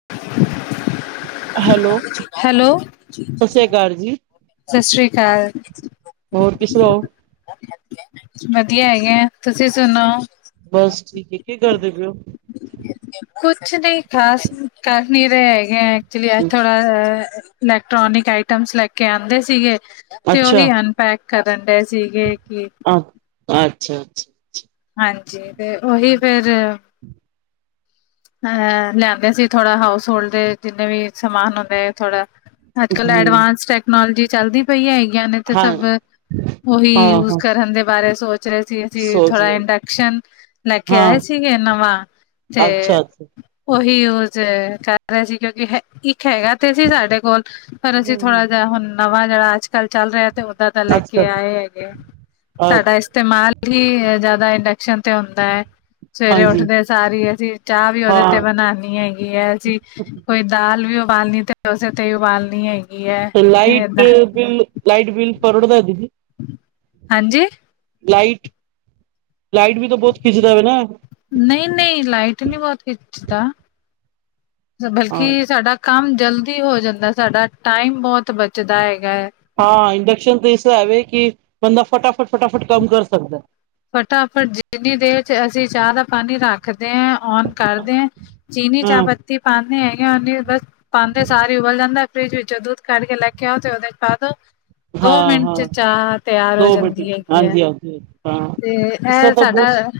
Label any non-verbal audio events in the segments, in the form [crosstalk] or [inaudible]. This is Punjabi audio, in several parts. [inaudible] ਹੈਲੋ, ਹੈਲੋ ਸਤਿ ਸ੍ਰੀ ਅਕਾਲ ਜੀ। ਸਤਿ ਸ੍ਰੀ ਅਕਾਲ, ਹੋਰ ਕਿ ਸੁਣਾਓ, ਵਧੀਆ ਹੈਗੇ, ਤੁਸੀਂ ਸੁਣੋ? ਬਸ ਠੀਕ ਕੀ ਕਰਦੇ ਪਏ ਹੋ? ਕੁਛ ਨਹੀਂ ਖਾਸ, ਕਰ ਨਹੀਂ ਰਹੇ ਹੈਗੇ ਆ। ਐਕਚਲੀ ਅਜੱ ਥੋੜਾ, ਇਲੈਕਟ੍ਰੋਨਿਕ ਆਈਟਮ, ਲੈ ਕੇ ਆਉਂਦੇ ਸੀਗੇ ਤੇ ਅੱਛਾ, ਉਹੀ ਹਨ। ਪੈਕ ਕਰਨ ਡਏ ਸੀਗੇ ਕਿ ਆਹ, ਅੱਛਾ-ਅੱਛਾ। ਹਾਂਜੀ ਤੇ ਉਹੀ ਫਿਰ ਅਹ ਲਿਆਂਦੇ ਸੀ ਥੋੜਾ ਹਾਊਸ ਹੋਲਡ ਦੇ ਜਿੰਨੇ ਵੀ ਸਮਾਨ ਹੁੰਦੇ ਥੋੜਾ। ਅੱਜਕਲ ਹਮ, ਐਡਵਾਂਸ ਟੈਕਨੋਲੋਜੀ ਚੱਲਦੀ ਪਈਆਂ ਹੈਗੀਆਂ ਨੇ? ਤੇ ਹਾਂ, ਸਭ ਉਹੀ ਹਾਂ, ਯੂਜ ਹਾਂ ਕਰਨ ਦੇ ਬਾਰੇ ਸੋਚ ਰਹੇ ਸੀ ਅਸੀਂ। ਸੋਚ ਥੋੜ੍ਹਾ ਇੰਡਕਸ਼ਨ ਲੈ ਕੇ ਹਾਂ, ਆਏ ਸੀਗੇ ਨਵਾਂ। ਤੇ? ਅੱਛਾ, ਅੱਛਾ, ਉਹੀ ਯੂਜ ਏ ਕਰ ਰਹਾ ਸੀ ਕਿਉਂਕਿ ਇੱਕ ਹੈਗਾ ਤੇ ਸੀ ਸਾਡੇ ਕੋਲ। ਪਰ ਅਸੀਂ ਥੋੜ੍ਹਾ ਹਮ, ਜਿਹਾ ਹੁਣ ਨਵਾਂ ਜਿਹੜਾ ਅੱਜਕੱਲ ਚੱਲ ਰਿਹਾ ਤੇ ਉਹਦਾ ਲੈ ਅੱਛਾ, ਕੇ ਆਏ ਹੈਗੇ। ਸਾਡਾ ਅੱਛਾ। ਇਸਤੇਮਾਲ ਹੀ ਜਿਆਦਾ ਇੰਡਕਸ਼ਨ ਤੇ ਹੁੰਦਾ ਹੈ, ਸਵੇਰੇ ਹਾਂਜੀ, ਉੱਠਦੇ ਸਾਰੀ ਅਸੀਂ ਚਾਹ ਵੀ ਉਹਦੇ ਤੇ ਹਾਂ ਬਣਾਨੀ ਏ। ਗੀ ਹੈ ਜੀ ਕੋਈ ਦਾਲ ਵੀ ਉਬਾਲਣੀ ਤੇ ਉਸੇ ਤੇ ਹੀ ਉਬਾਲਣੀ ਹੈਗੀ। ਹੈ ਤੇ ਲਾਈਟ ਏਦਾਂ ਤੇ ਬਿੱਲ ਲਾਈਟ ਬਿਲ ਪਰੜਦਾ ਦੀਦੀ। ਹਾਂਜੀ? ਲਾਈਟ, ਲਾਈਟ ਵੀ ਤਾਂ ਬਹੁਤ ਖਿੱਚਦਾ ਵਾ ਨਾ। ਨਹੀਂ-ਨਹੀਂ ਲਾਈਟ ਨਹੀਂੀ ਬਹੁਤ ਖਿੱਚਦਾ, ਹਾਂ। ਬਲਕਿ ਸਾਡਾ ਕੰਮ ਜਲਦੀ ਹੋ ਜਾਂਦਾ ਸਾਡਾ ਟਾਈਮ ਬਹੁਤ ਬਚਦਾ ਹੈਗਾ ਹੈ। ਹਾਂ ਇੰਡਕਸ਼ਨ ਤਾਂ ਇਸ ਹੈਵੇ ਕਿ ਬੰਦਾ ਫਟਾਫਟ-ਫਟਾਫਟ ਕੰਮ ਕਰ ਸਕਦਾ। ਫਟਾਫਟ ਜਿੰਨੀ ਦੇਰ 'ਚ ਅਸੀਂ ਚਾਹ ਦਾ ਪਾਣੀ ਰੱਖਦੇ ਹਾਂ ਓਨ ਕਰਦੇ ਆ ਚੀਨੀ, ਹਾਂ, ਚਾਹ ਪੱਤੀ ਪਾਉਂਦੇ ਹੈਗੇ ਉਹ ਬਸ ਪਾਉਂਦੇ ਸਾਰੇ ਹੀ ਉਬਲ ਜਾਂਦਾ। ਫਰਿੱਜ ਵਿੱਚੋਂ ਦੁੱਧ ਕੱਢ ਕੇ ਲੈ ਕੇ ਆਓ ਤੇ ਉਹਦੇ ਚ ਪਾ ਦੋ। ਦੋ ਹਾਂ, ਮਿੰਟ ਹਾਂ। ਚ ਚਾਹ ਤਿਆਰ ਹੋ ਜਾਂਦੀ ਹੈਗੀ ਹੈ। ਜੀ ਤੇ ਇਹ ਸਾਡਾ,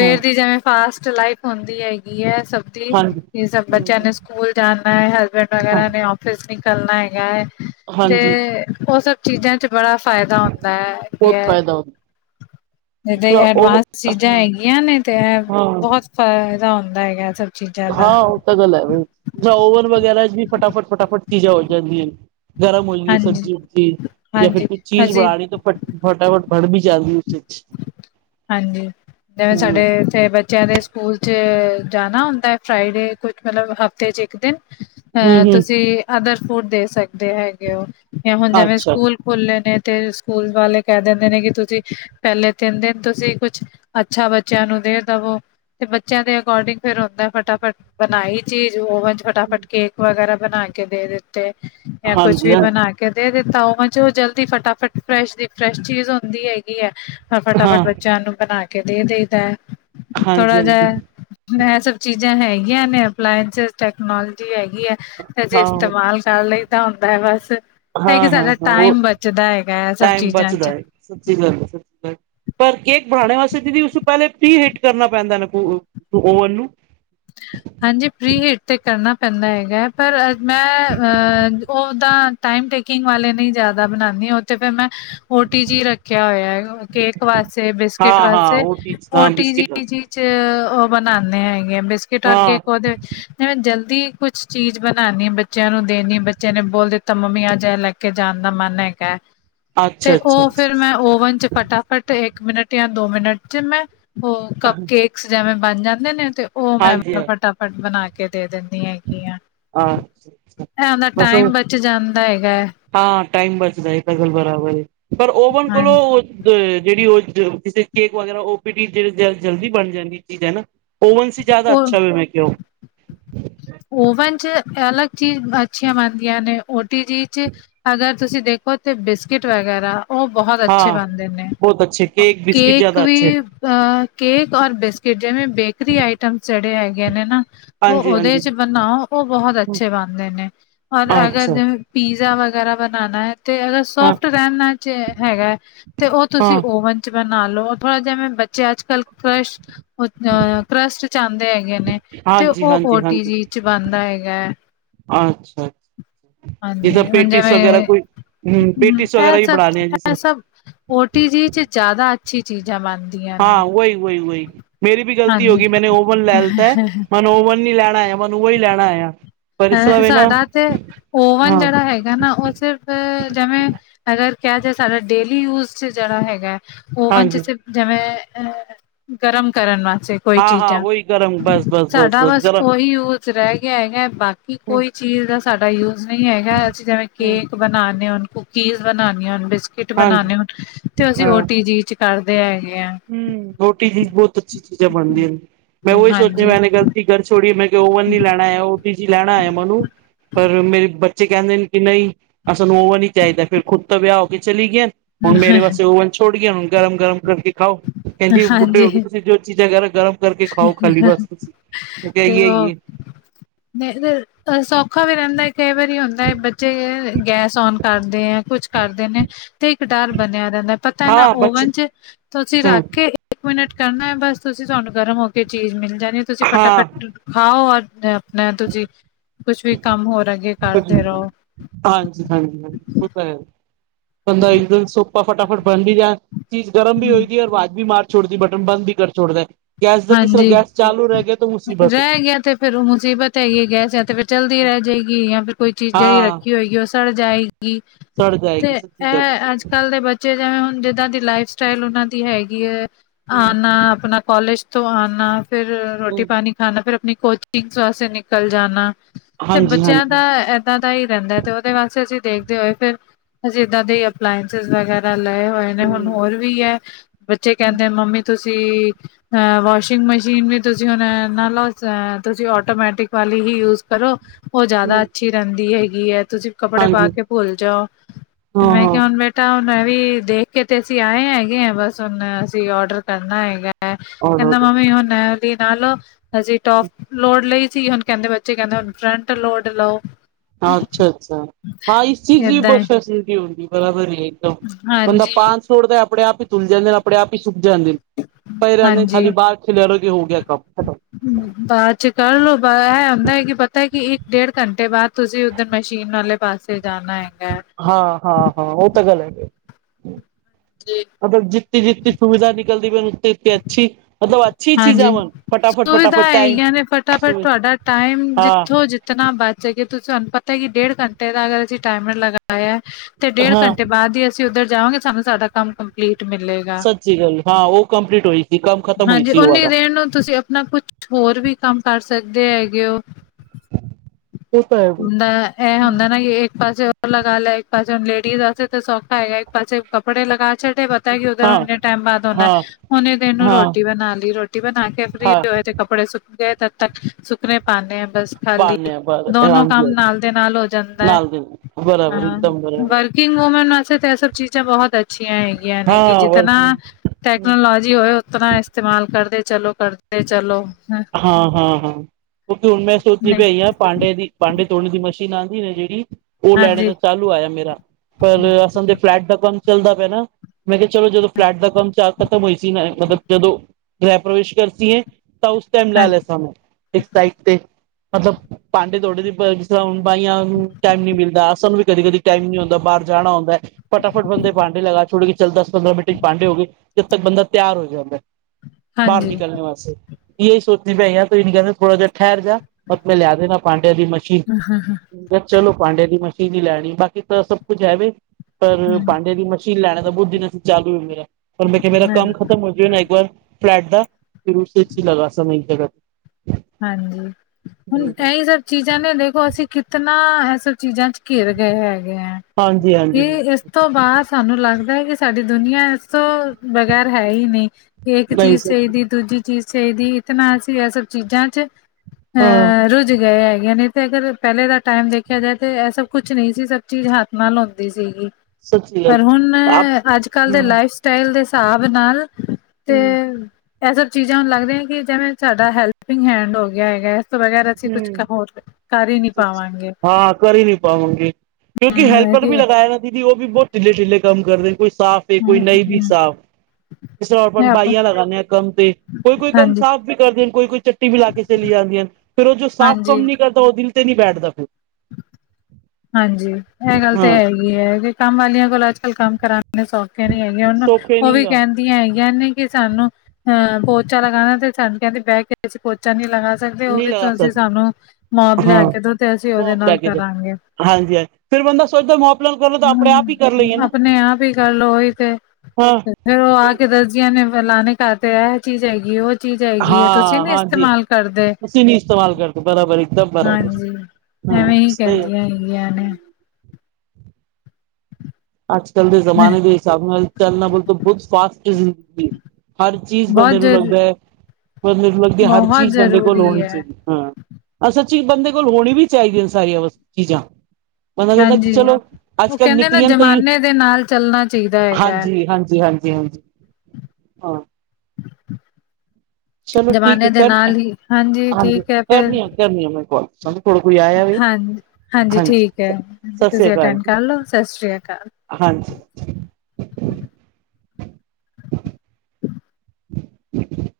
ਹਾਂ ਦੀ ਜਿਵੇਂ ਫਾਸਟ ਲਾਈਟ ਹੁੰਦੀ ਹੈਗੀ ਹੈ ਸਭ ਦੀ, ਹਾਂਜੀ ਸਭ ਬੱਚਿਆਂ ਨੇ ਸਕੂਲ ਜਾਣਾ ਹੈ ਹਸਬੈਂਡ ਹਾਂ ਵਗੈਰਾ ਨੇ ਆਫਿਸ ਨਿਕਲਣਾ ਹੈਗਾ ਹੈ, ਤੇ ਹਾਂਜੀ ਉਹ ਸਭ ਚੀਜ਼ਾਂ ਚ ਬੜਾ ਫਾਇਦਾ ਹੁੰਦਾ ਹੈ। ਬਹੁਤ ਫਾਇਦਾ ਹੁੰਦਾ। ਜੇ ਉਹ ਐਡਵਾਂਸ ਚੀਜ਼ਾਂ ਹਾਂ ਹੈਗੀਆਂ ਨੇ ਤੇ ਇਹ ਹਾਂ ਬਹੁਤ ਫਾਇਦਾ ਹੁੰਦਾ ਹੈਗਾ। ਚੀਜ਼ਾਂ ਦਾ ਹਾਂ ਉਹ ਤਾਂ ਗੱਲ ਹੈ ਬਈ, ਜਾਂ ਓਵਨ ਵਗੈਰਾ ਵੀ ਫਟਾਫਟ-ਫਟਾਫਟ ਚੀਜਾ ਹੋ ਜਾਂਦੀਆ। ਗਰਮ ਹੋ ਗਈ ਹਾਂਜੀ ਸਬਜ਼ੀ-ਸੁਬਜ਼ੀ ਜਾਂ ਫਿਰ ਹਾਂਜੀ ਕੁਛ ਚੀਜ਼ ਅਸੀਂ ਬਣਾਨੀ ਤਾਂ ਫਟ ਫਟਾਫਟ ਬਣ ਵੀ ਜਾਂਦੀ ਉਸੇ ਚ। ਹਾਂਜੀ, ਜਿਵੇਂ ਸਾਡੇ ਤੇ ਬੱਚਿਆਂ ਦੇ ਸਕੂਲ 'ਚ ਜਾਣਾ ਹੁੰਦਾ ਫਰਾਈਡੇ ਕੁਛ ਮਤਲਬ ਹਫ਼ਤੇ 'ਚ ਇੱਕ ਦਿਨ ਹੂੰ ਅਹ ਹੂੰ ਤੁਸੀਂ ਅਦਰ ਫੂਡ ਦੇ ਸਕਦੇ ਹੈਗੇ ਹੋ, ਜਾਂ ਹੁਣ ਜਿਵੇਂ ਅੱਛਾ ਸਕੂਲ ਖੁੱਲ੍ਹੇ ਨੇ ਤੇ ਸਕੂਲ ਵਾਲੇ ਕਹਿ ਦਿੰਦੇ ਨੇ ਕਿ ਤੁਸੀਂ ਪਹਿਲੇ ਤਿੰਨ ਦਿਨ ਤੁਸੀਂ ਕੁਛ ਅੱਛਾ ਬੱਚਿਆਂ ਨੂੰ ਦੇ ਦਵੋ। ਤੇ ਬੱਚਿਆਂ ਦੇ ਅਕੋਰਡਿੰਗ ਫੇਰ ਹੁੰਦਾ ਹੈ ਫਟਾਫਟ। ਬਣਾਈ ਚੀਜ਼ ਓਵਨ ਚ ਫਟਾਫਟ ਕੇਕ ਵਗੈਰਾ ਬਣਾ ਕੇ ਦੇ ਦਿੱਤੇ ਜਾਂ ਕੁੱਛ ਹਾਂਜੀ ਵੀ ਹਾਂ ਬਣਾ ਕੇ ਦੇ ਦਿੱਤਾ ਓਵਨ ਚ ਉਹ ਜਲਦੀ ਫਟਾਫਟ ਫਰੈਸ਼ ਦੀ ਫਰੈਸ਼ ਚੀਜ਼ ਹੁੰਦੀ ਹੈਗੀ ਹੈ। ਤਾਂ ਹਾਂ ਫਟਾਫਟ ਬੱਚਿਆਂ ਨੂੰ ਬਣਾ ਕੇ ਦੇ ਦਈ ਦਾ, ਹਾਂਜੀ ਥੋੜ੍ਹਾ ਜਾ ਹਾਂਜੀ ਮੈਂ ਇਹ ਸਭ ਚੀਜ਼ਾਂ ਹੈਗੀਆਂ ਨੇ ਅਪਲਾਇੰਸ ਟੈਕਨੋਲੋਜੀ ਹੈਗੀ ਆ। ਅਜੇ ਹਾਂ ਇਸਤੇਮਾਲ ਕਰ ਲਈ ਦਾ ਹੁੰਦਾ ਹੈ ਬਸ। ਇਹ ਹੈ ਕਿ ਹਾਂ ਹਾਂ ਸਾਡਾ ਹਾਂ ਟਾਈਮ ਬਚਦਾ ਹੈਗਾ ਆ ਸਭ ਚੀਜ਼ਾਂ ਚ। ਸਤਿ ਸ਼੍ਰੀ ਅਕਾਲ ਸਤਿ ਸ਼੍ਰੀ ਅਕਾਲ। ਪਰ ਕੇਕ ਬਣਾਣੇ ਵਾਸਤੇ ਦੀਦੀ ਉਸਨੂੰ ਪਹਿਲੇ ਪ੍ਰੀ ਹਿੱਟ ਕਰਨਾ ਪੈਂਦਾ ਨਾ ਓਵਨ ਨੂੰ? ਹਾਂਜੀ ਪ੍ਰੀ ਹਟ ਤੇ ਕਰਨਾ ਪੈਂਦਾ ਹੈਗਾ। ਪਰ ਮੈਂ ਅਹ ਓਦਾ ਟਾਈਮ ਟੇਕਿੰਗ ਵਾਲੇ ਨਹੀਂ ਜਿਆਦਾ ਬਣਾਨੀ ਉਹ ਤੇ ਫਿਰ ਮੈਂ ਓਟੀ ਜੀ ਰੱਖਿਆ ਹੋਇਆ, ਕੇਕ ਵਾਸਤੇ ਬਿਸਕਿਟ ਹਾਂ ਹਾਂ ਵਾਸਤੇ ਉਹ ਚੀਜ਼ ਹਾਂ ਓਟੀ ਬਿਸਕਿਟ ਜੀ ਜੀ। ਉਹ ਬਣਾਉਂਦੇ ਹੈਗੇ ਆ, ਬਿਸਕਿਟ ਔਰ ਹਾਂ ਕੇਕ ਉਹਦੇ ਜਵੇੈਂ ਜਲਦੀ ਕੁਛ ਚੀਜ਼ ਬਣਾਉਣੀ ਬੱਚਿਆਂ ਨੂੰ ਦੇਣੀ ਬੱਚਿਆਂ ਨੇ ਬੋਲ ਦਿੱਤਾ ਮੰਮੀ ਆ ਜਾਏ ਲੈ, ਕੇ ਜਾਣ ਦਾ ਮਨ ਹੈਗਾ। ਤੇ ਅੱਛਾ ਅੱਛਾ ਉਹ ਅੱਛਾ ਫਿਰ ਮੈਂ ਓਵਨ ਚ ਫਟਾਫਟ ਇੱਕ ਮਿੰਟ ਜਾਂ ਦੋ ਮਿੰਟ ਚ ਮੈਂ ਉਹ ਕੱਪ ਕੇਕਸ ਜਿਵੇਂ ਬਣ ਜਾਂਦੇ ਨੇ ਤੇ, ਉਹ ਮੈਂ ਹਾਂਜੀ-ਹਾਂਜੀ ਫਟਾਫਟ ਬਣਾ ਕੇ ਦੇ ਦਿੰਦੀ ਹੈਗੀ ਆਂ। ਅੱਛਾ ਅੱਛਾ ਇਹਦਾ ਬਸ ਟਾਈਮ ਬਚ ਬਚ ਜਾਂਦਾ ਹੈਗਾ। ਹਾਂ ਟਾਈਮ ਬਚਦਾ ਤਾਂਗਲ ਬਰਾਬਰ ਹੈ, ਪਰ ਓਵਨ ਹਾਂਜੀ ਕੋਲੋਂ ਜਿਹੜੀ ਉਹੇ ਕੇਕ ਵਗੈਰਾ ਓ ਪੀ ਡੀ ਜਲਦੀ ਬਣ ਜਾਂਦੀ ਚੀਜ਼ ਨਾ, ਓਵਨ ਚ ਜ਼ਿਆਦਾ ਉਹ ਅੱਛਾ ਵੀ ਮੈਂ ਕਿਹਾ। ਓਵਨ ਚ ਅਲੱਗ ਚੀਜ਼ ਅੱਛੀਆਂ ਬਣਦੀਆਂ, ਨੇ ਓਟੀ ਜੀ ਚ ਅਗਰ ਤੁਸੀਂ ਦੇਖੋ, ਇੱਥੇ ਬਿਸਕਿਟ ਵਗੈਰਾ, ਉਹ ਬਹੁਤ, ਅੱਛੇ ਹਾਂ ਬਣਦੇ ਨੇ ਬਹੁਤ ਅੱਛੇ ਕੇਕ ਬਿਸਕਿਟ ਕੇਕ ਜ਼ਿਆਦਾ ਵੀ। ਅੱਛੇ ਅ ਕੇਕ ਔਰ ਬਿਸਕਿਟ ਜਿਵੇਂ ਬੇਕਰੀ ਆਈਟਮ ਜਿਹੜੇ ਹੈਗੇ ਨੇ ਨਾ, ਉਹ ਹਾਂਜੀ ਉਹਦੇ ਹਾਂਜੀ ਚ ਬਣਾਓ, ਉਹ ਬਹੁਤ ਅੱਛੇ ਬਣਦੇ ਨੇ ਪਰ ਅਗਰ ਅੱਛਾ ਜਿਵੇਂ, ਪੀਜ਼ਾ ਵਗੈਰਾ ਬਣਾਨਾ ਹੈ। ਤੇ ਅਗਰ ਹਾਂ ਸੋਫਟ ਰਹਿਨਾ ਚ ਹੈਗਾ, ਤੇ ਉਹ ਤੁਸੀਂ ਹਾਂ ਓਵਨ ਬਣਾ ਲੋ ਥੋੜਾ ਜਿਹਾ, ਮੇ ਬੱਚੇ ਅੱਜ-ਕੱਲ ਕ੍ਰਸ਼ ਉਹ ਅਹ ਕਰਸਟ ਚਾਹਦੇ ਹੈਗੇ ਨੇ। ਤੇ ਹਾਂਜੀ ਓ ਹਾਂਜੀ ਓਟੀ ਹਾਂਜੀ ਜੀ ਚ ਬਣਦਾ ਹੈਗਾ। ਅੱਛਾ ਜਿੱਦਾਂ ਹਾਂਜੀ, ਹੁਣ ਪੇਟੀਸ ਵਗੈਰਾ ਜੈਵੇਂ ਕੋਈ ਹਮ ਐ ਸਭ ਐ ਸਭ ਓਟੀ ਜੀ ਚ ਜਾਦਾ ਅੱਛੀ ਚੀਜ਼ਾਂ ਬਣਦੀਐ। ਹਾਂ ਵਈ-ਵਈ-ਵਈ, ਮੇਰੀ ਵੀ ਗ਼ਲਤੀ ਹਾਂਜੀ ਹੋਗੀ, ਮੈਨੇ ਓਵਨ ਲੈ ਲਤਾ ਐ ਮੈਨੂੰ ਓਵਨ ਨੀ ਲੈਣਾ ਆ ਮੈਨੂੰ [unintelligible] ਲੈਣਾ ਆ। ਅ ਸਾਡਾ ਤੇ ਓਵਨ ਹਾਂ ਜੇੜਾ ਹੈਗਾ, ਨਾ ਓ ਸਿਰਫ ਅ ਜੈਵੇਂ ਅਗਰ ਕੈ ਜੇ ਸਾਡਾ ਡੇਲੀ ਯੂਜਡ ਜੇੜਾ ਹੈਗੈ ਓਵਨ ਚ ਹਾਂਜੀ ਜਿਵੇ ਅ ਗਰਮ ਕਰਨ ਵਾਸਤੇ। ਕੋਈ ਹਾਂ ਹਾਂ ਚੀਜ਼ਾਂ ਉਹੀ ਗਰਮ ਬਸ ਬਸ ਸਾਡਾ ਬਸ ਗਰਮ ਓਹੀ ਓ ਚ ਰੈ ਗਿਆ ਹੈਗੈ, ਬਾਕੀ ਹਮ ਕੋਈ ਚੀਜ਼ ਦਾ ਸਾਡਾ ਯੂਜ਼ ਨਈ ਹੈਗਾ ਅਸੀਂ ਹੈਵੇਂ ਹਮ ਕੇ ਬਣਾ ਨੇ ਆ ਹੁਣ ਕੂਕੀਜ਼ ਬਣਾਨੀਆਂ ਹੁਣ ਬਿਸਕਿਟ ਹਾਂਜੀ ਬਣਾਣੇ, ਹੁਣ ਤੇ ਅਸੀਂ ਓਟੀ ਜੀ ਚ ਕਰਦੇ ਹੈਗੇ ਐ। ਹੂੰ ਓਟੀ ਜੀ ਬੋਤ ਅੱਛੀ ਚੀਜ਼ਾਂ ਬਣਦੀਆ ਮੈਂ ਓਹੀ ਸੋਚ ਹਾਂਜੀ ਮੈਂਨੇ ਗਲਤੀ ਗਰ ਛੋੜੀਏ ਮੈਂ ਕਿਆ ਓਵਨ ਨੀ ਲੈਣਾ ਓ ਪੀ ਜੀ ਲੈਣਾ ਐ ਮਨੂੰ ਪਰ ਮੇਰੇ ਬੱਚੇ ਕੈਂਦੇ ਨੇ ਕਿ ਨਈ ਅ ਸਾਨੂੰ ਓਵਨ ਈ ਚਾਈਦਾ, ਫਿਰ ਖੁਦ ਤਾਂ ਵਿਆਹ ਹੋ ਕੇ ਚਲੀ ਗੀਆ ਹੁਣ ਮੇਰੇ ਵਾਸਤੇ ਓਵਨ ਛੋੜ ਗੇ, ਹੁਣ ਗਰਮ-ਗਰਮ ਕਰਕੇ ਖਾਓ ਕਹਿੰਦੀ ਬੁੱਢੇ ਹੋ ਗਏ ਹਾਂਜੀ ਤੁਸੀਂ ਜੋ ਚੀਜ਼ਾਂ ਵਗੈਰਾ ਗਰਮ ਕਰਕੇ ਖਾਓ, ਖਾਲੀ ਬਸ ਤੁਸੀਂ [unintelligible] ਮੈਂ [unintelligible] ਸੌਖਾ ਵੀ ਰੇਂਦਾ ਏ ਕਈ ਵਾਰੀ ਹੁੰਦਾ ਏ, ਬੱਚੇ ਗੈਸ ਔਨ ਕਰਦੇ ਐ ਕੁੱਛ ਕਰਦੇ ਨੇ। ਤੇ ਇੱਕ ਡਰ ਬਣਿਆ ਰੇਂਦਾ। ਪਤਾ ਐ ਨਾ ਹਾਂ ਬੱਚੇ ਓਵਨ ਚ ਤੁਸੀਂ ਹਾਂ ਰੱਖ ਕੇ ਇੱਕ ਮਿੰਟ ਕਰਨਾ ਏ ਬਸ ਤੁਸੀਂ ਤੁਹਾਨੂੰ ਗਰਮ ਹੋ ਕੇ ਚੀਜ਼ ਮਿਲ ਜਾਣੀ, ਤੁਸੀਂ ਹਾਂ ਫਟਾਫਟ ਖਾਓ ਓਰ ਆਪਣਾ ਤੁਸੀਂ ਕੁੱਛ ਵੀ ਕੰਮ ਹੋ [unintelligible] ਹਾਂਜੀ-ਹਾਂਜੀ ਮੈਮ। ਬੰਦਾ ਇੱਕ ਦਿਨ [unintelligible] ਫਟਾਫਟ ਬਣ ਵੀ ਜਾ ਚੀਜ਼ ਗਰਮ ਵੀ ਹੋਏ ਗੀ ਓਰ ਵਾਜ ਵੀ ਮਾਰ ਛੁੜਦੀ ਬਟਨ ਬੰਦ ਵੀ ਕਰ, ਛੋੜਦੇ ਗੈਸ ਦਾ ਕਿਸ ਤਰ੍ਹਾਂ ਹਾਂਜੀ ਗੈਸ ਚਾਲੂ ਰੈ ਗਿਆ ਤਾਂ ਮੁਸੀਬਤ ਏ। ਰਹਿ ਗਿਆ ਤੇ ਫਿਰ ਓ ਮੁਸੀਬਤ ਹੈਗੀ ਐ, ਗੈਸ ਐ ਤੇ ਫਿਰ ਚਲਦੀ ਰੈ ਜੇਗੀ ਯਾਂ ਫਿਰ ਕੋਈ ਚੀਜ਼ ਜੇੜੀ ਰੱਖੀ ਹੋਏਗੀ, ਓ ਸੜ ਜਾਏਗੀ ਤੇ ਜਾਏਗੀ ਸੱਚੀ ਗੱਲ ਐ ਅੱਜ-ਕੱਲ੍ਹ ਦੇ ਬੱ ਚੇ ਜਿਵੇਂ ਹੁਣ ਜਿਦਾਂ ਦੀ ਲਾਈਫ ਸਟਾਈਲ ਉਨਾਂ ਦੀ ਹੈਗੀ ਐ, ਆ ਹਮ ਨਾ ਆਪਣਾ ਕੋਲਜ ਤੋਂ ਆਣਾ ਫਿਰ ਰੋਟੀ ਹਮ ਪਾਣੀ ਖਾਨਾ ਫਿਰ ਆਪਣੀ ਕੋਚਿੰਗ ਵਾਸਤੇ ਨਿਕਲ ਜਾਣਾ। ਤੇ ਹਾਂਜੀ ਬੱਚਿਆਂ ਹਾਂਜੀ ਦਾ ਐ ਏਦਾਂ ਦਾ ਈ ਰੈਂਦੈ ਤੇ ਓਦੇ ਵਾਸਤੇ ਅਸੀਂ ਦੇਖਦੇ ਹੋਏ ਫੇਰ ਅਸੀਂ ਇੱਦਾਂ ਦੇ ਹੀ ਅਪਲਾਇੰਸ ਵਗੈਰਾ ਲਏ ਹੋਏ ਨੇ ਹੁਣ ਹੋਰ ਵੀ ਐ ਬੱਚੇ ਕੈਂਦੇ ਮੰਮੀ ਤੁਸੀਂ ਅ ਵਾਸ਼ਿੰਗ ਮਸ਼ੀਨ ਵੀ ਤੁਸੀਂ ਹੁਣ ਤੁਸੀਂ ਆਟੋਮੈਟਿਕ ਵਾਲੀ ਹੀ ਯੂਜ ਕਰੋ। ਓ ਜ਼ਿਆਦਾ ਅੱਛੀ ਰਹਿੰਦੀ ਹੈਗੀ ਐ, ਤੁਸੀਂ ਕੱਪੜੇ ਪਾ ਹਾਂਜੀ ਕੇ ਭੁੱਲ ਜਾਓ ਤੇ ਹਾਂ ਮੈਂ ਹਾਂ ਕਿਆ ਹੁਣ ਤਾਂ ਹੁਣ ਐ ਵੀ ਦੇਖ ਕੇ ਤੇ ਅਸੀਂ ਆਏ ਹੈਗੇ ਐ, ਬਸ ਹੁਣ ਅਸੀਂ ਔਡਰ ਕਰਨਾ ਹੈਗੈ। ਔਰ ਕੈਂਦਾ ਮੰਮੀ ਹੁਣ ਨਲੀ ਨਾਲ ਅਜੀ ਟੋਪ ਲੋੜ ਲਈ ਸੀ ਹੁਣ ਕੈਂਦੇ ਬੱਚੇ ਕੈਂਦੇ ਹੁਣ ਫਰੰਟ ਲੋਡ ਲਓ। ਹਾਂ ਅੱਛਾ-ਅੱਛਾ ਹਾਂ ਇਸ ਚੀਜ ਏਦਾਂ ਬ ਹੈ [unintelligible] ਹੁੰਦੀ ਬਰਾਬਰ ਈ ਐ ਇੱਕਦਮ। ਹਾਂਜੀ। ਤੋੜਦਾ ਆਪਣੇ ਆਪ ਈ ਤੁਲ ਜਾਂਦੇ ਨੇ ਆਪਣੇ ਆਪ ਹੀ ਸੁੱੱਕ ਜਾਂਦੇ ਨੇ ਪਏ ਰੈਂਦੇ ਨੇ ਖਾਲੀ ਹਾਂਜੀ ਬਾਰ ਹੋ ਗਿਆ ਕੰਮ ਬਾਦ ਚ ਕਰ ਲੋ ਬ ਐ ਹੁੰਦਾ ਹੈ ਕੀ ਪਤਾ ਕੀ ਇੱਕ ਡੇਢ ਘੰਟੇ ਬਾਦ ਤੁਸੀਂ ਉੱਧਨ ਮਸ਼ੀਨ ਵਾਲੇ ਪਾਸੇ ਜਾਣਾ ਹੈਗੈ। ਹਾਂ-ਹਾਂ-ਹਾਂ ਓ ਤਾਂ ਗਲ [unintelligible] ਠੀਕ। ਮਤਲਬ ਜਿੱਤੀ-ਜਿੱਤੀ ਸੁਵਿਧਾ ਨਿਕਲਦੀ ਬ ਉਤੀ-ਉਤੀ ਅੱਛੀ ਮਤਲਬ ਅ ਹਾਂਜੀ ਸੁਵਿਧਾ ਹੈਗੀਆਂ ਨੇ ਫਟਾਫਟ ਤੁਹਾਡਾ ਟਾਈਮ ਜਿੱਥੋਂ ਜਿੱ ਤਨਾ ਬੱਚ ਜਾਏ ਤੁਸੀਂ ਤਾਂਨੂੰ ਪਤਾ ਕਿ ਡੇਢ ਘੰਟੇ ਦਾ ਅਗਰ ਅਸੀਂ ਟਾਈਮਰ ਲੱਗਾ ਗਿਆ ਤੇ ਡੇਢ ਘੰਟੇ ਬਾਦ ਈ ਅਸੀਂ ਉੱਧਰ ਜਾਵਾਂਗੇ ਸਾਨੂੰ ਸਾਡਾ ਕੰਮ ਕੰਪਲੀਟ ਮਿਲੇ। ਸੱਚੀ ਗੱਲ ਏ, ਹਾਂ ਉਹ ਕੰਪਲੀਟ ਹੋਈ ਸੀ ਕੰਮ ਖਤ ਹਾਂਜੀ ਓਨੀ ਦੇਰ ਨੂੰ ਤੁਸੀਂ ਆਪਣਾ ਕੁਛ ਹੋਰ ਵੀ ਕੰਮ ਕਰ ਸਕਦੇ ਹੈਗੇ ਹੋ। ਉਹ ਤਾਂ ਹੈ ਬਈ ਹੁੰਦਾ ਇਹ ਹੁੰਦਾ ਨਾ ਕਿ ਇੱਕ ਪਾਸੇ ਲਗਾ ਲੈ, ਇੱਕ ਪਾਸੇ ਲੇਡੀਜ਼ ਆਸਤੇ ਤੇ ਸੌਖਾ ਹੈਗਾ ਇੱਕ ਪਾਸੇ ਕੱਪੜੇ ਲਗਾ ਛੱਡੇ ਪਤਾ ਕਿ ਉੱਧਰ ਹਾਂ ਇੰਨੇ ਟਾਈਮ ਬਾਅਦ ਹੋਣੈ ਹਾਂ ਹੁਣੇੇ ਦਿਨ ਨੂੰ ਰੋਟੀ ਹਾਂ ਰੋਟੀ ਬਣਾ ਲਈ ਰੋਟੀ ਬਣਾ ਕੇ ਫਿਰ ਹਾਂ ਜੋੇ ਕੱਪੜੇ ਸੁੂਖ ਗਏ ਤਦ ਤੱਕ ਸੁੂਖੇ ਪਾਨੇ ਹੈ ਬਸ। ਖਾਲੀ ਦੋਨੋ ਕੰਮ ਨਾਲ ਦੇ ਨਾਲ ਹੋ ਜਾਂਦਾ ਹੈ। ਹਾਂ ਵਰਗ ਕਿੰਗ ਵੂਮੈਨ ਵਾਸਤੇ ਤਾਂ ਇਹ ਸਭ ਚੀਜ਼ਾਂ ਬਹੁਤ ਅੱਛੀਆਂ ਹੈਗੀੀਆਂ ਨੇ ਕਿ ਜਿਤਨਾ ਟੈਕਨੋਲੋਜੀ ਹੋਏ ਉਤਨਾ ਇਸਤੇਮਾਲ ਕਰਦੇ ਚਲੋ, ਕਰਦੇ ਚਲੋ ਹਾਂ, ਹਾਂ, ਹਾਂ ਕਿਉਂਕਿ ਹੁਣ ਮੈਂ ਸੋਚਣੀ ਨਹੀਂ ਪਈ ਹਾਂ ਪਾਂਡੇ ਦੀ ਭਾਂਡੇ ਧੋਣ ਦੀ ਮਸ਼ੀਨ ਆਉਂਦੀ ਨੇ ਜਿਹੜੀ ਉਹ ਲੈਣੇ ਹਾਂਜੀ ਦਾ ਚਾਲੂ ਆਇਆ ਮੇਰਾ ਪਰ ਅਸਾਂ ਦੇ ਫਲੈਟ ਦਾ ਕੰਮ ਚੱਲਦਾ ਪਿਆ ਨਾ ਮੈਂ ਕਿਹਾ ਚਲੋ ਜਦੋਂ ਫਲੈਟ ਦਾ ਕੰਮ ਚ ਖਤਮ ਹੋਈ ਸੀ ਨਾ ਮਤਲਬ ਜਦੋਂ ਗ੍ਰਹਿ ਪ੍ਰਵੇਸ਼ ਕਰ ਸੀ ਇਹ ਉਸ ਟਾਈਮ ਲੈ ਲੈੈਂ ਹਾਂਜੀ ਸਨ ਇੱਕ ਸਾਈਡ ਤੇ ਮਤਲਬ ਭਾਂਡੇ ਥੋੜੇ ਦਿਨ ਹੁਣ ਬਾਈਆਂ ਨੂੰ ਟਾਈਮ ਨੀ ਮਿਲਦਾ ਸਾਨੂੰ ਵੀ ਕਦੀ ਕਦੇ ਟਾਈਮ ਨੀ ਹੁੰਦਾ ਬਾਹਰ ਜਾਣਾ ਹੁੰਦੈ। ਫਟਾਫਟ ਬੰਦੇ ਭਾਂਡੇ ਲਗਾ ਛੋੜੇ ਚੱਲ ਦਸ ਪੰਦਰਾਂ ਮਿੰਟ ਚ ਪਾਂਡੇ ਹੋ ਗਏ ਜਦ ਤੱਕ ਬੰਦਾ ਤਿਆਰ ਹੋ ਜਾਂਦੈ। ਬਾਹਰ ਨਿਕਲਣ ਵਾਸਤੇ ਇਹੀ ਸੋਚਣੀ ਪਈ ਆ ਕਹਦੇ ਥੋੜਾ ਜਿਹਾ ਠਹਿਰ ਜਾ ਆਪੇ ਲਿਆ ਦੇਣਾ ਭਾਂਡਿਆ ਦੀ ਮਸ਼ ਹੂੰ, ਹੂੰ, ਹੂੰ। ਚਲੋ ਭਾਂਡੇ ਦੀ ਮਸ਼ੀਨ ਹੀ ਲੈਣੀ ਬਾਕੀ ਤਾਂ ਸਭ ਕੁੱਝ ਹੈਵੇ ਪਰ ਹਾਂਜੀ ਭਾਂਡੇ ਦੀ ਮਛੀ ਚ ਲੈਣਾ ਤਾਂ ਬਹੁਤ ਦਿਨ ਅਸੀਂ ਚਾਲੂ ਏ ਮੇਰਾ ਪਰ ਮੈਂ ਕਿਆ ਮੇਰਾ ਕੰਮ ਖਤਮ ਹੋ ਨਾ ਇੱਕ ਵਾਰ ਫਲੈਟ ਦਾ ਫਿਰ ਉਸ [unintelligible] ਲਗਾ ਸਮ ਹਾਂਜੀ ਹੁਣ ਇਹੀ ਸਰ ਚੀਜ਼ਾਂ ਨੇ ਦੇਖੋ ਅਸੀਂ ਕਿਤਨਾ ਇਹ ਸਭ ਚੀਜ਼ਾਂ ਚ ਘਿਰ ਗਏ ਹੈਗੇ ਹੈ। ਹਾਂਜੀ ਕੀ ਹਾਂਜੀ ਹਾਂ, ਇਸ ਤੋਂ ਬਾਅਦ ਸਾਨੂੰ ਲੱਗਦਾ ਹੈ ਕਿ ਸਾਡੀ ਦੁਨੀਆਂ ਇਸ ਤੋਂ ਬਗ਼ੈਰ ਹੈ ਹੀ ਨਹੀਂ ਕਿ ਇੱਕ ਨਹੀਂ ਚੀਜ਼ ਸੱਚੀ ਚਾਹੀਦੀ, ਦੂਜੀ ਚੀਜ਼ ਚਾਹੀਦੀ ਇਤਨਾ ਅਸੀ ਚੀਜ਼ਾਂ ਚ ਹਾਂ ਅਹ ਰੁਝ ਗਏ ਹੈਗੇ ਨੇ ਤੇ ਅਗਰ ਪਹਿਲੇ ਦਾ ਟਾਈਮ ਦੇਖਿਆ ਜਾਏ ਤੇ ਇਹ ਸਭ ਕੁਛ ਨਹੀਂ ਸੀ ਸਭ ਚੀਜ਼ ਹੱਥ ਨਾਲ ਹੁੰਦੀ ਸੀਗੀ। ਸੱਚੀ ਗੱਲ ਪਰ ਹੁਣ ਆਪ ਅੱਜ ਕੱਲ੍ਹ ਦੇ ਹੂੰ ਲਾਈਫ ਸਟਾਇਲ ਦੇ ਹਿਸਾਬ ਨਾਲ ਤੇ ਹੂੰ ਇਹ ਸਭ ਚੀਜ਼ਾਂ ਲੱਗਦੀ ਕਿ ਜਿਵੇਂ ਸਾਡਾ ਹੈਲਥ ਸਿੰਗ ਹੈਂਡ ਹੋ ਗਿਆ ਹੈਗੈ। ਉਸ ਤੋਂ ਬਗੈਰ, ਅਸੀਂ ਕੁਛ ਹੂੰ ਹੋਰ, ਕਰ ਹੀ ਨਹੀਂ ਪਾਵਾਂਗੇ। ਕਿਉਂਕਿ, ਹੈਲਪਰ ਵੀ ਹਾਂਜੀ ਲਗਾਾਇਆ ਨਾ ਦੀਦੀ, ਉਹ ਵੀ ਬਹੁਤ ਢਿਲੇ- ਢਿਲੇ, ਕੰਮ ਕਰਦੇ ਨੇ, ਕੋਈ ਸਾਫ਼ ਤੇ ਕੋਈ ਨਹੀਂ ਵੀ ਸਾਫ਼, ਇਸ ਤਰਾਂ ਆਪਾਂ ਬਾਈਆਂ ਲਗਾਨੇ ਹਾਂ। ਕੰਮ ਤੇ ਕੋਈ- ਕੋਈ, ਕੰਮ ਸਾਫ਼ ਵੀ ਕਰਦੇ ਨੇ। ਕੋਈ ਕੋਈ ਚੱਟੀ ਵੀ, ਲਾ ਕੇ ਚਲੀ ਜਾਂਦੀਆਂ ਹਨ। ਫਿਰ ਉਹ ਜੋ ਸਾਫ਼ ਹਾਂਜੀ ਕੰਮ ਨ ਕਰਦਾ ਉਹ ਦਿਲ ਤੇ ਨਹੀਂ ਬੈਠਦਾ ਫਿਰ ਹਾਂਜੀ, ਇਹ ਗੱਲ ਤਾਂ ਹੈ, ਹੀ, ਹੈ। ਕਿ ਕੰਮ ਵਾਲੀਆਂ ਕੋਲ, ਅੱਜ ਕੱਲ ਕੰਮ ਕਰਾਣੇ ਨੇ ਸੌਖ ਕਹਿਣੀ ਹੈਗੀ ਉਹਨੂੰ। ਉਹ ਵੀ ਕਹਿਣ। ਹੈਗੀਆਂ ਨੇ ਕਿ, ਸਾਨੂੰ ਅਹ ਪੋਚਾ ਲਗਾਣਾ। ਤੇ ਸਾਨੂੰ ਕਹਿੰਦੇ, ਬਹਿ ਕੇ ਅਸੀ ਪੋਚਾ ਨੀ ਲਗਾ ਸਕਦੇ ਉਹ ਨਹੀਂ ਵੀ, ਲਗਾ ਤੂਸੀਂ ਸਕਦੇ ਸਾਨੂੰ ਮੋਬ, ਲੈ ਕੇ ਦੋ। ਤੇ ਅਸੀਂ ਉਹਦੇ ਨਾਲ ਕਰਾਂਗੇ। ਹਾਂਜੀ-ਹਾਂਜੀ, ਫੇਰ ਬੰਦਾ ਸੋਚਦਾ, ਮੁ ਹਾ, ਆਪਣੇ ਆਪ ਹੀ ਕਰਲਓ। ਉਹੀ ਤੇ, ਹਾਂ ਫੇਰ ਉਹ ਆ ਕੇ ਦੱਸ ਕਹਦਿਂਆ ਨੇ ਫਲਾਂਨੇ ਘਰ ਤੇ, ਇਹ ਚੀਜ਼ ਹੈਗੀ ਉਹ ਚੀਜ਼ ਹੈਗੀ ਹੈ। ਤੁਸੀਂ ਹਾਂ ਨੀ, ਹਾਂਜੀ ਇਸਤੇਮਾਲ ਕਰਦੇ। ਤੁਸੀਂ ਨਹੀਂ ਇਸਤੇਮਾਲ ਕਰਦੇ ਹਾਂਜੀ। ਹਾਂ ਐਵੇਂ ਹੀ, ਕਹਿੰਦੀਆਂ ਸਹੀ ਹੈਗੀਆਂ ਨੇ। ਅੱਜ ਕੱਲ ਦੇ ਜ਼ਮਾਨੇ ਦੇ, ਹਿਸਾਬ ਨਾਲ ਚੱਲਣਾ, ਬੋਲ ਬਹੁਤ ਫਾਸਟ ਜ਼ਿੰ ਹਰ ਚੀਜ਼ ਬਹੁਤ ਬੰਦੇ ਨੂੰ ਜ਼ਰੂ ਲੱਗਦਾ ਏ, ਬੰਦੇ ਨੂੰ ਲੱਗਦੀ, ਹਰ ਬਹੁਤ ਚੀਜ਼ ਬੰਦੇ ਕੋਲ ਜ਼ਰੂਰੀ ਹੋਣੀ ਹੈ ਚਾਹੀਦੀ। ਹਾਂ, ਸੱਚੀ ਬੰਦੇ ਕੋਲ, ਹੋਣੀ ਵੀ ਚਾਹੀਦੀਆਂ ਨੇ ਸਾਰੀਆਂ ਚੀਜ਼ਾਂ। ਬੰਦਾ ਕਹਿੰਦਾ ਹਾਂਜੀ ਚਲੋ। ਅੱਜ ਉਹ ਕੱਲ ਕਹਿੰਦੇ ਨਾ ਨਿਕਲਆਂ ਤਾਂਹੀ ਜ਼ਮਾਨੇ ਦੇ ਨਾਲ ਚੱਲਣਾ ਚਾਹੀਦਾ ਹੈਗਾ ਹੈ ਹਾਂਜੀ, ਹਾਂਜੀ-ਹਾਂਜੀ। ਜੀ ਹਾਂਜੀ, ਹਾਂ। ਚਲੋ ਠੀਕ ਜ਼ਮਾਨੇ ਹੈ ਦੇ ਕਰ ਨਾਲ ਹੀ, ਹਾਂਜੀ। ਠੀਕ ਹੈ ਫੇਰ ਕਰਨੀ ਆ ਕਰਨੀ ਆ, ਮੇ ਕੋਲ। [unintelligible] ਹਾਂਜੀ-ਹਾਂਜੀ, ਠੀਕ ਹੈ। ਸਤਿ ਸ੍ਰੀ ਤੁਸੀਂ ਅਕਾਲ ਅਟੈਂਡ ਜੀ ਕਰ ਲੋ। ਸਤਿ ਸ੍ਰੀ ਅਕਾਲ। ਹਾਂਜੀ, ਜੀ [inaudible] [inaudible]